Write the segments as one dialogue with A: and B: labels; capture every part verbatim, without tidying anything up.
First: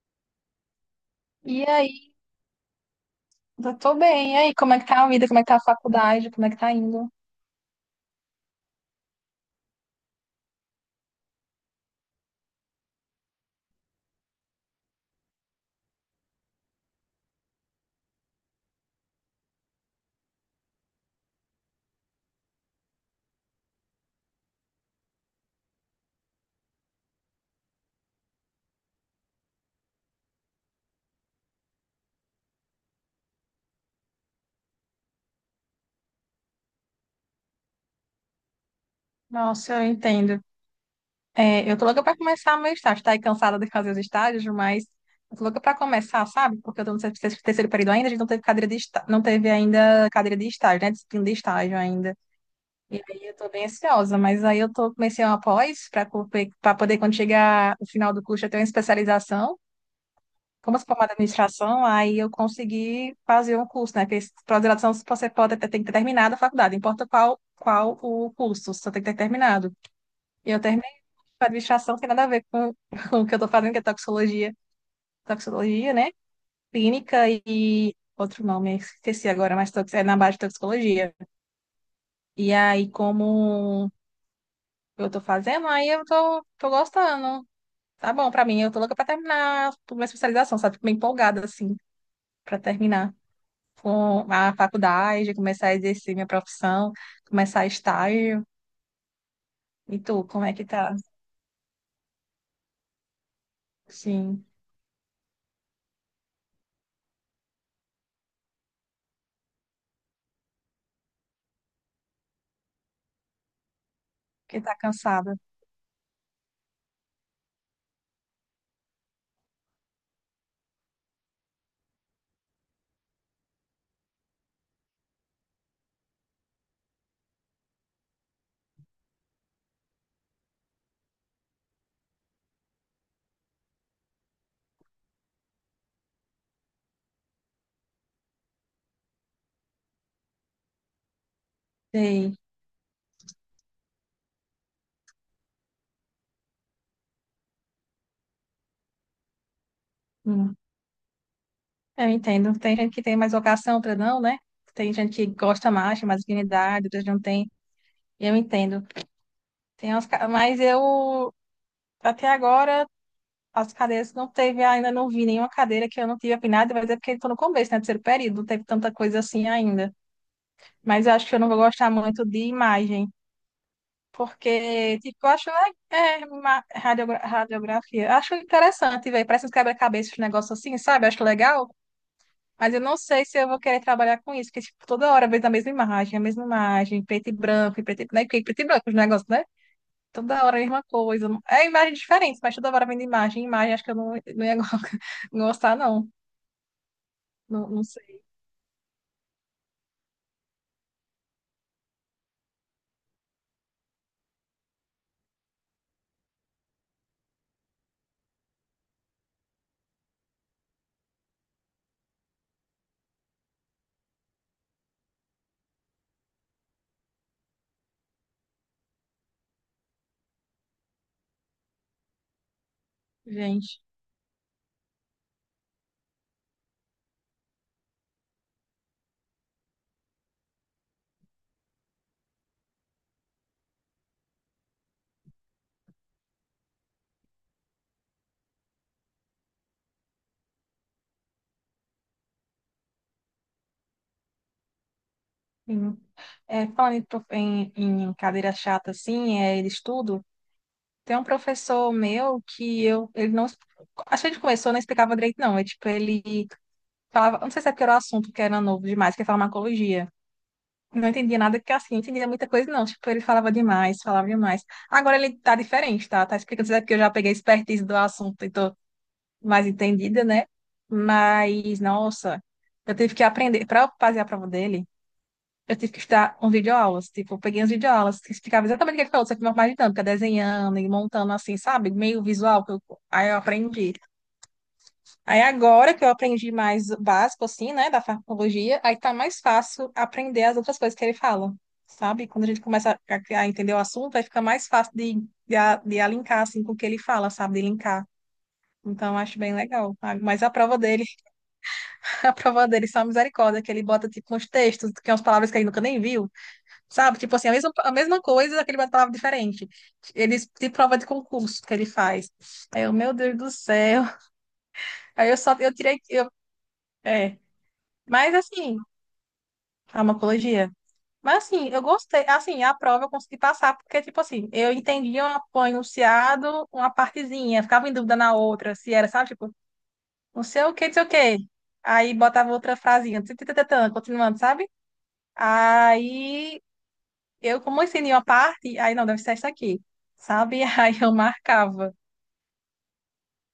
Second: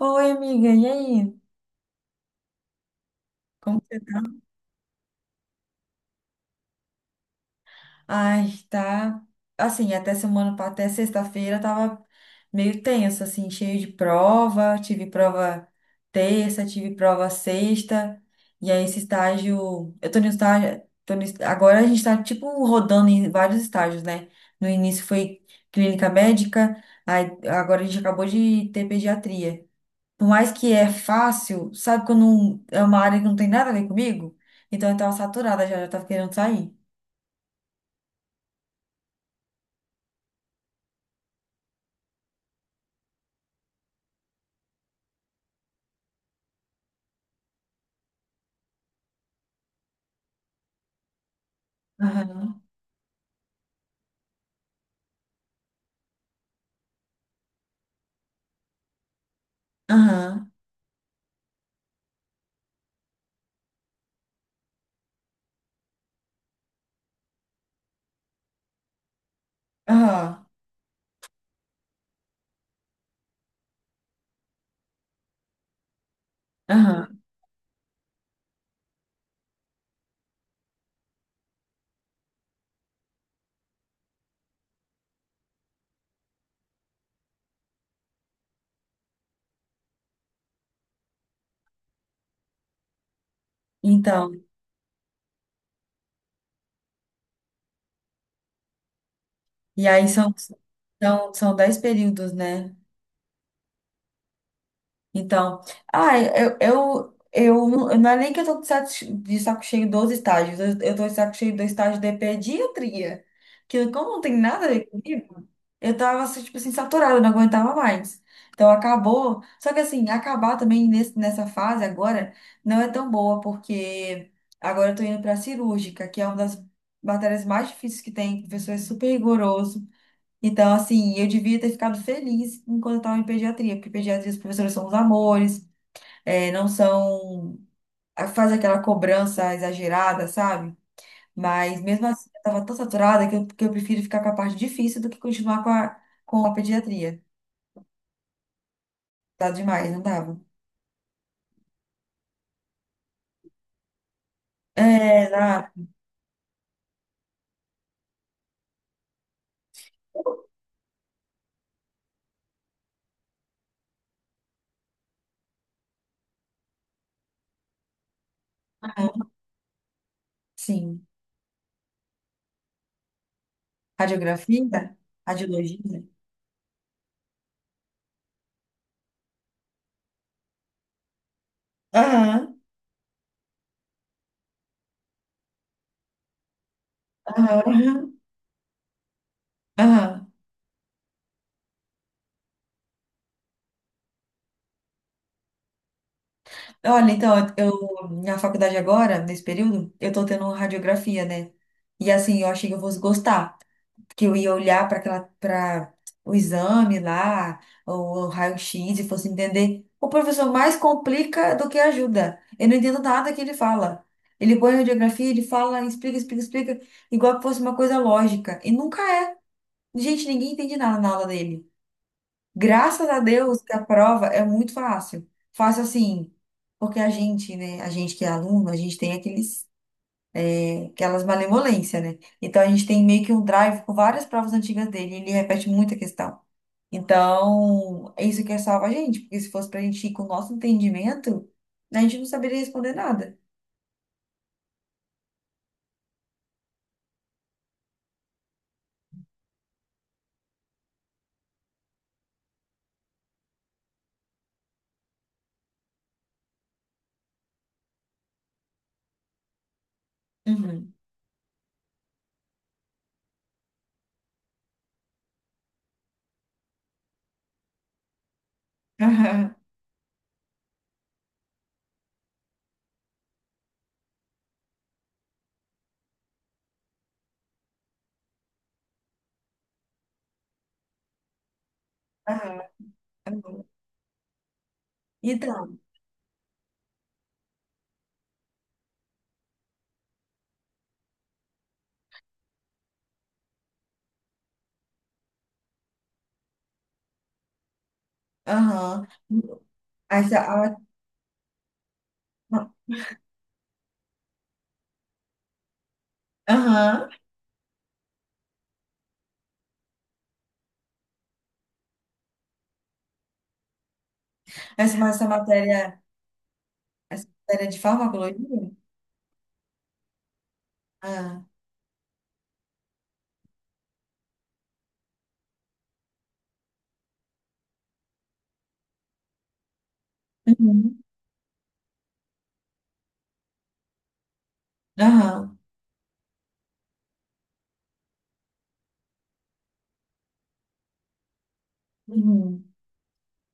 A: Oi, amiga, e aí?
B: E aí, eu
A: Como
B: tô
A: você tá?
B: bem. E aí, como é que tá a vida? Como é que tá a faculdade? Como é que tá indo?
A: Ai, tá. Assim, até semana, pa- até sexta-feira tava meio tenso, assim, cheio de prova. Tive prova terça, tive prova sexta. E aí, esse estágio. Eu tô no estágio. Tô no, est- agora a gente tá, tipo, rodando em vários estágios, né? No início foi clínica médica, aí agora a gente acabou de ter pediatria. Por mais que é fácil, sabe quando não- é uma área que não tem nada a ver comigo? Então eu tava saturada já, já tava querendo sair.
B: Nossa, eu entendo. É, eu tô louca pra começar meu estágio. Tá aí cansada de fazer os estágios, mas eu tô louca pra começar, sabe? Porque eu tô no ter- terceiro período ainda, a gente não teve cadeira de estágio, não teve ainda cadeira de estágio, né? Disciplina de estágio ainda.
A: Aham,
B: E aí eu tô bem ansiosa, mas aí eu tô comecei uma pós pra, co- pra poder, quando chegar o final do curso, eu ter uma especialização.
A: aham,
B: Como eu sou formada em administração, aí eu consegui fazer um curso, né? Porque pós-graduação você pode ter, tem que ter terminado a faculdade, não importa qual, qual o curso, você tem que ter terminado.
A: aham,
B: E eu terminei a administração, não tem nada a ver com, com o que eu estou fazendo, que é toxicologia, toxicologia, né?
A: aham.
B: Clínica e outro nome, esqueci agora, mas tox- é na base de toxicologia. E aí, como eu estou fazendo, aí eu tô, tô gostando. Tá bom pra mim, eu tô louca pra terminar a minha especialização, sabe? Fico bem empolgada, assim, pra terminar. Com
A: Então,
B: a faculdade, começar a exercer minha profissão, começar estágio.
A: e
B: E
A: aí
B: tu,
A: são,
B: como é que tá?
A: são, são dez períodos, né?
B: Sim,
A: Então, ah, eu, eu, eu não não é nem que eu tô de saco de saco cheio dos estágios, eu, eu tô de saco cheio do estágio de pediatria, que como não tem
B: que
A: nada a
B: tá
A: ver
B: cansada.
A: comigo, eu tava, assim, tipo assim, saturada, eu não aguentava mais. Então acabou, só que assim, acabar também nesse, nessa fase agora não é tão boa, porque agora eu tô indo pra cirúrgica, que é uma das matérias mais difíceis que tem, professor é super rigoroso. Então, assim, eu devia ter ficado feliz enquanto eu estava em pediatria, porque pediatria, os professores são os amores, é não são. Faz aquela cobrança exagerada, sabe? Mas mesmo assim,
B: Sei.
A: eu estava tão saturada que eu, que eu prefiro ficar com a parte difícil do que continuar com a, com a pediatria. Tá demais, não dava?
B: Hum, eu entendo. Tem gente que tem mais vocação, outra não, né? Tem gente que
A: É, na,
B: gosta mais, tem mais afinidade, outras não tem. Eu entendo. Tem umas, ca- mas eu, até agora, as cadeiras não teve, ainda não vi nenhuma cadeira que eu não tive afinidade, mas é porque estou no começo, né? Terceiro período, não teve tanta coisa assim ainda. Mas
A: sim.
B: eu acho que eu não vou gostar muito de imagem.
A: Radiografia?
B: Porque, tipo, eu acho le-
A: Radiologia?
B: é, uma radiogra- radiografia. Acho interessante, velho. Parece uns quebra-cabeças, um negócio assim, sabe? Acho legal.
A: Aham,
B: Mas eu não sei se eu vou querer trabalhar com isso, porque, tipo, toda hora vem a mesma imagem, a mesma imagem, preto e branco, e
A: aham,
B: preto e, né? Porque preto e branco, os negócios, né?
A: aham.
B: Toda hora a mesma coisa. É imagem diferente, mas toda hora vem de imagem, em imagem. Acho que eu não, não ia gostar, não.
A: Olha, então,
B: Não,
A: eu
B: não sei,
A: na faculdade agora, nesse período, eu tô tendo radiografia, né? E assim, eu achei que eu fosse gostar, que eu ia olhar para aquela para o exame lá, ou o raio-x e fosse entender. O professor mais complica do que ajuda. Eu não entendo nada que ele fala. Ele põe a radiografia, ele fala, explica, explica, explica, igual que fosse uma coisa lógica. E nunca é. Gente, ninguém entende nada na aula dele. Graças a Deus que
B: gente.
A: a prova é muito fácil. Fácil assim, porque a gente, né, a gente que é aluno, a gente tem aqueles, é, aquelas malemolências, né? Então a gente tem meio que um drive com várias provas antigas dele, e ele repete muita questão. Então, é isso que é salva a gente, porque se fosse pra gente ir com o nosso entendimento, a gente não saberia responder nada.
B: Sim. É, falando em, prof- em, em cadeira chata, assim, é, de estudo. Tem um professor meu que eu, ele não, acho que ele começou, não explicava direito, não. É tipo, ele falava, não sei se é porque era o assunto que era novo demais, que é farmacologia.
A: Uhum.
B: Não entendia nada, que assim, não entendia muita coisa, não. Tipo, ele falava demais, falava demais. Agora ele tá diferente, tá? Tá explicando, não sei se é porque eu já peguei a expertise do assunto e tô mais entendida, né? Mas, nossa, eu tive que aprender, para fazer a prova dele eu tive que estudar um videoaulas, tipo, eu peguei as videoaulas que explicava exatamente o que ele falou, só que de uma forma dinâmica, desenhando e montando assim, sabe? Meio
A: Aham,
B: visual, que eu- aí eu
A: aham, aham.
B: aprendi. Aí
A: Então,
B: agora que eu aprendi mais o básico, assim, né, da farmacologia, aí tá mais fácil aprender as outras coisas que ele fala, sabe? Quando a gente começa a, a entender o assunto, aí fica mais fácil de, de, a- de alinhar, assim, com o que ele fala, sabe? De linkar.
A: aham.
B: Então, eu acho bem legal. sabe?
A: Essa,
B: Mas a
A: a-
B: prova dele, a prova dele, só misericórdia, que ele bota, tipo, uns textos, que são umas palavras que ele nunca nem viu.
A: aham.
B: Sabe? Tipo assim, a mesma, a mesma coisa, aquele bate palavra diferente. Ele de prova de concurso que ele faz. Aí eu, meu Deus do céu.
A: Essa, mas essa
B: Aí eu só, eu tirei,
A: matéria,
B: eu,
A: essa
B: é.
A: matéria de
B: Mas
A: farmacologia.
B: assim, farmacologia. Mas
A: Ah,
B: assim, eu gostei, assim, a prova eu consegui passar, porque tipo assim, eu entendia um um enunciado, uma partezinha, ficava em dúvida na outra, se era, sabe? Tipo, não sei o que, não
A: uhum,
B: sei o que. Aí botava outra frasinha, tã, tã, tã, tã, tã, continuando, sabe?
A: aham,
B: Aí eu, como eu ensinei uma parte, aí não, deve ser essa aqui, sabe? Aí eu marcava.
A: uhum.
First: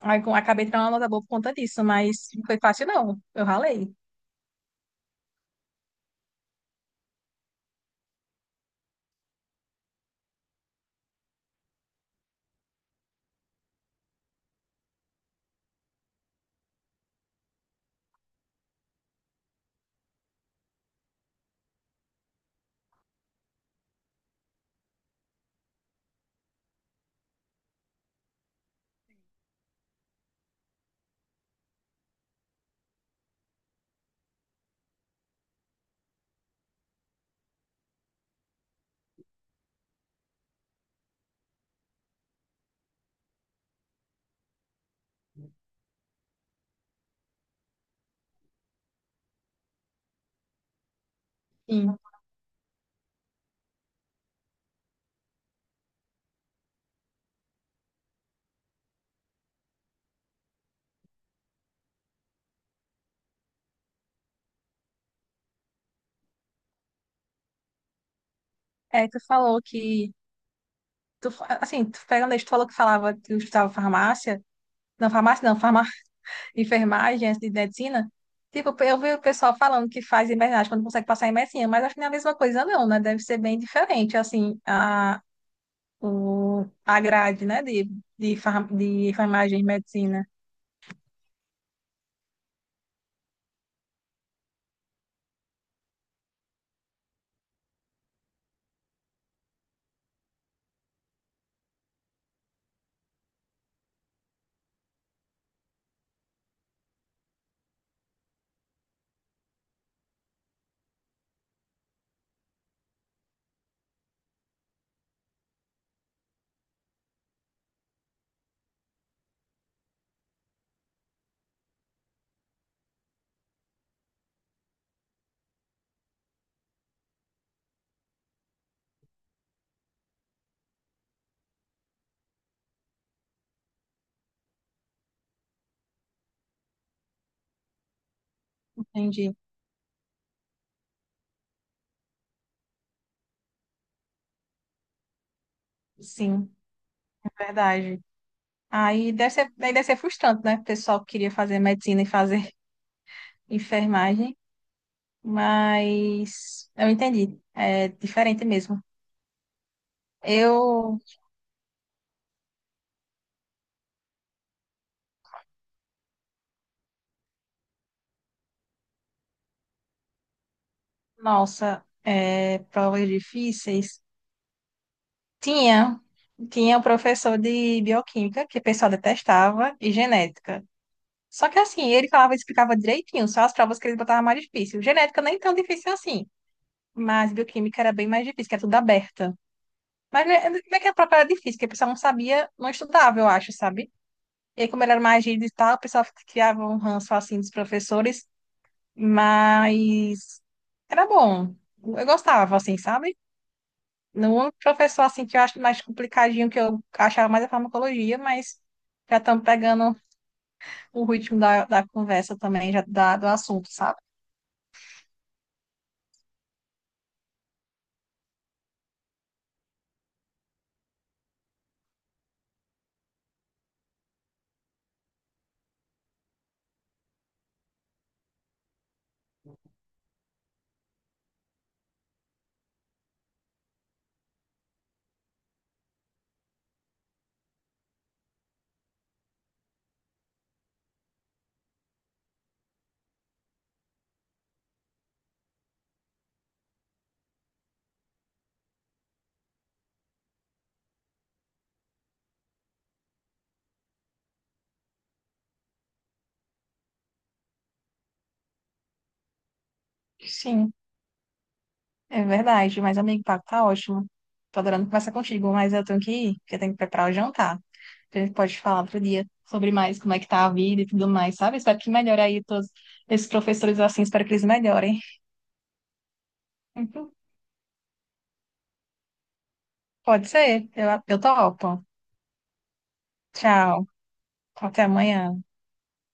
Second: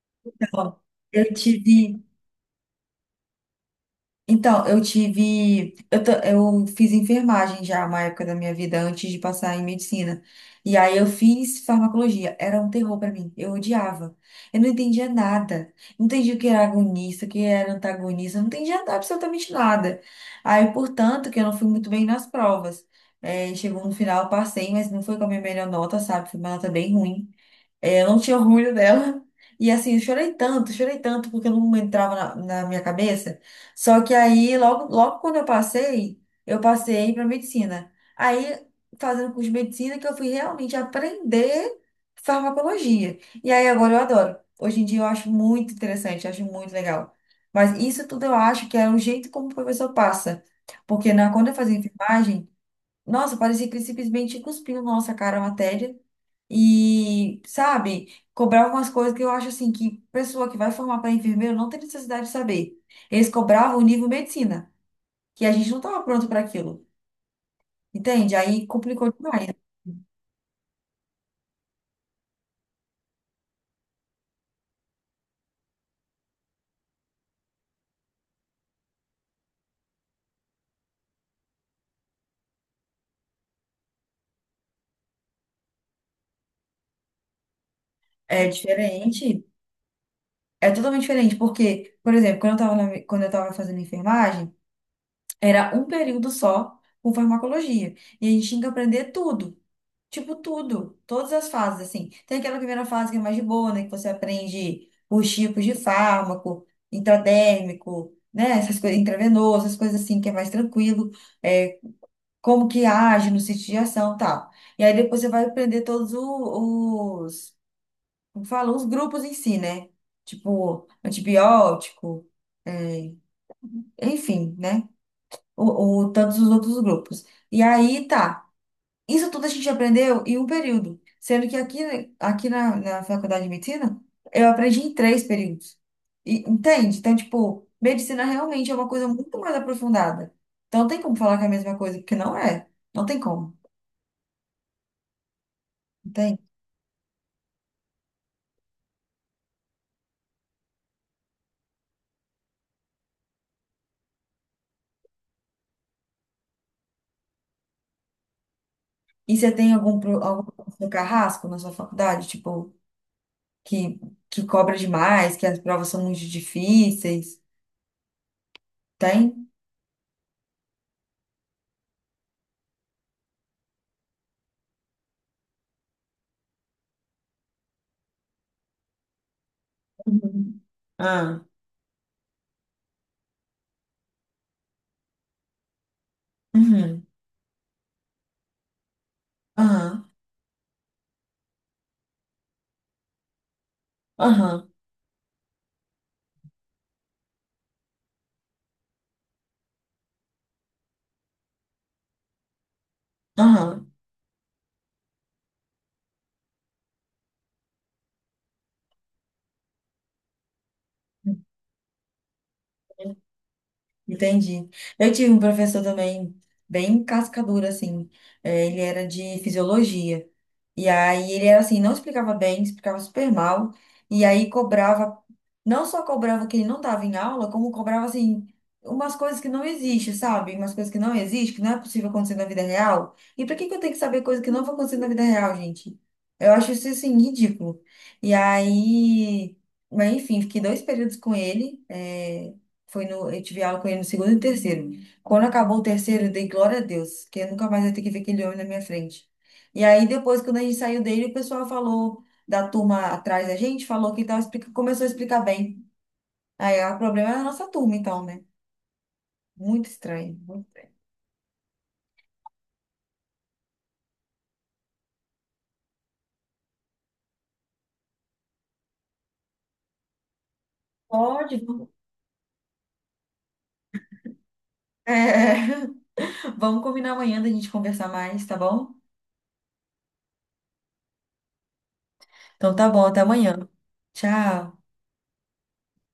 B: Aí eu acabei
A: Então,
B: tirando uma nota boa por
A: eu
B: conta disso,
A: tive.
B: mas não foi fácil, não. Eu ralei.
A: Então, eu tive. Eu, ta- eu fiz enfermagem já uma época da minha vida, antes de passar em medicina. E aí eu fiz farmacologia. Era um terror pra mim. Eu odiava. Eu não entendia nada. Não entendia o que era agonista, o que era antagonista. Eu não entendia absolutamente nada. Aí, portanto, que eu não fui muito bem nas provas. É, chegou no final, eu passei, mas não foi com a minha melhor nota, sabe? Foi uma nota bem ruim. É, eu não tinha orgulho dela. E assim, eu chorei tanto, chorei tanto, porque não entrava na, na minha cabeça. Só que aí, logo, logo quando eu passei, eu passei para medicina. Aí, fazendo curso de medicina, que eu fui realmente aprender farmacologia. E aí, agora eu adoro. Hoje em dia, eu acho muito interessante, acho muito legal. Mas isso tudo eu acho que é o jeito como o professor passa. Porque na, quando eu fazia
B: Sim.
A: enfermagem, nossa, parecia que ele simplesmente cuspiu na nossa cara a matéria e, sabe, cobrar algumas coisas que eu acho assim que pessoa que vai formar para enfermeiro não tem necessidade de saber. Eles cobravam o nível medicina, que a gente não estava pronto para aquilo. Entende? Aí
B: É,
A: complicou
B: tu
A: demais.
B: falou que, tu, fa- assim, tu pegando isso, tu falou que falava que eu estudava farmácia. Não, farmácia não, enfermagem, antes de medicina, tipo, eu vi o pessoal falando que faz enfermagem quando consegue passar em medicina, mas acho que não é a mesma coisa não, né? Deve ser bem diferente, assim, a, o, a grade, né, de, de,
A: É
B: farm, de
A: diferente.
B: enfermagem e medicina.
A: É totalmente diferente, porque, por exemplo, quando eu estava quando eu estava fazendo enfermagem, era um período só com farmacologia. E a gente tinha que aprender tudo. Tipo, tudo. Todas as fases, assim. Tem aquela primeira fase que é mais de boa, né? Que você aprende os tipos de fármaco, intradérmico, né? Essas coisas, intravenoso, essas coisas assim, que é mais tranquilo. É, como que age no sítio de ação e tal. E aí depois você vai aprender todos o- os, como fala? Os grupos em si, né? Tipo, antibiótico, é, enfim, né? ou, ou tantos os outros grupos. E aí tá. Isso tudo a gente aprendeu em um período, sendo que aqui, aqui na, na faculdade de medicina eu aprendi em três períodos. E, entende? Então, tipo, medicina realmente é uma coisa
B: Entendi.
A: muito mais aprofundada. Então, não tem como falar que é a mesma coisa, porque não é. Não tem como, entende?
B: Sim, verdade. Aí deve ser, aí deve ser frustrante, né? O pessoal que queria fazer medicina e fazer enfermagem, mas eu entendi. É diferente mesmo.
A: E você tem algum, pro- algum professor
B: Eu,
A: carrasco na sua faculdade, tipo, que, que cobra demais, que as provas são muito difíceis? Tem?
B: Nossa, é, provas difíceis. Tinha, tinha o professor de bioquímica que o pessoal detestava e
A: Uhum.
B: genética.
A: Ah.
B: Só que assim, ele falava e explicava direitinho, só as provas que ele botava mais difícil. Genética nem tão difícil assim,
A: Uhum.
B: mas bioquímica era bem mais difícil, que era tudo aberta.
A: Aham.
B: Mas né, não é que a prova era difícil, que o pessoal não sabia, não estudava, eu acho, sabe? E
A: Aham,
B: aí, como ele era mais rígido e tal, o pessoal criava um ranço assim dos professores, mas era bom. Eu gostava, assim, sabe?
A: aham,
B: No único professor assim que eu acho mais complicadinho, que eu achava mais a farmacologia, mas já estamos pegando o ritmo da, da conversa também, já da, do assunto, sabe?
A: entendi. Eu tive um professor também, bem cascadura, assim. É, ele era de fisiologia. E aí ele era assim, não explicava bem, explicava super mal. E aí cobrava, não só cobrava que ele não estava em aula, como cobrava assim, umas coisas que não existem, sabe? Umas coisas que não existem, que não é possível acontecer na vida real. E por que que eu tenho que saber coisa que não vai acontecer na vida real, gente? Eu acho isso assim, ridículo. E aí, mas enfim, fiquei dois períodos com ele. Eh, Foi no, eu tive aula com ele no segundo e no terceiro. Quando acabou o terceiro, eu dei glória a Deus, que eu nunca mais ia ter que ver aquele homem na minha frente. E aí, depois, quando a gente saiu dele, o pessoal falou da turma atrás da gente, falou que tava explica... começou a explicar bem. Aí, ah, o problema é a nossa turma, então, né? Muito estranho.
B: Sim,
A: muito-
B: é verdade. Mas, amigo, o papo tá ótimo. Tô adorando conversar contigo, mas eu tenho que ir, porque eu tenho que preparar o jantar. A gente pode falar outro dia sobre mais como é que tá a vida e tudo mais,
A: Pode.
B: sabe? Espero
A: vamos-
B: que melhore aí todos esses professores assim, espero que eles melhorem.
A: É, Vamos combinar
B: Uhum.
A: amanhã da gente conversar mais, tá bom?
B: Pode ser, eu, eu topo.
A: Então tá bom, até amanhã.
B: Tchau, até
A: Tchau.
B: amanhã.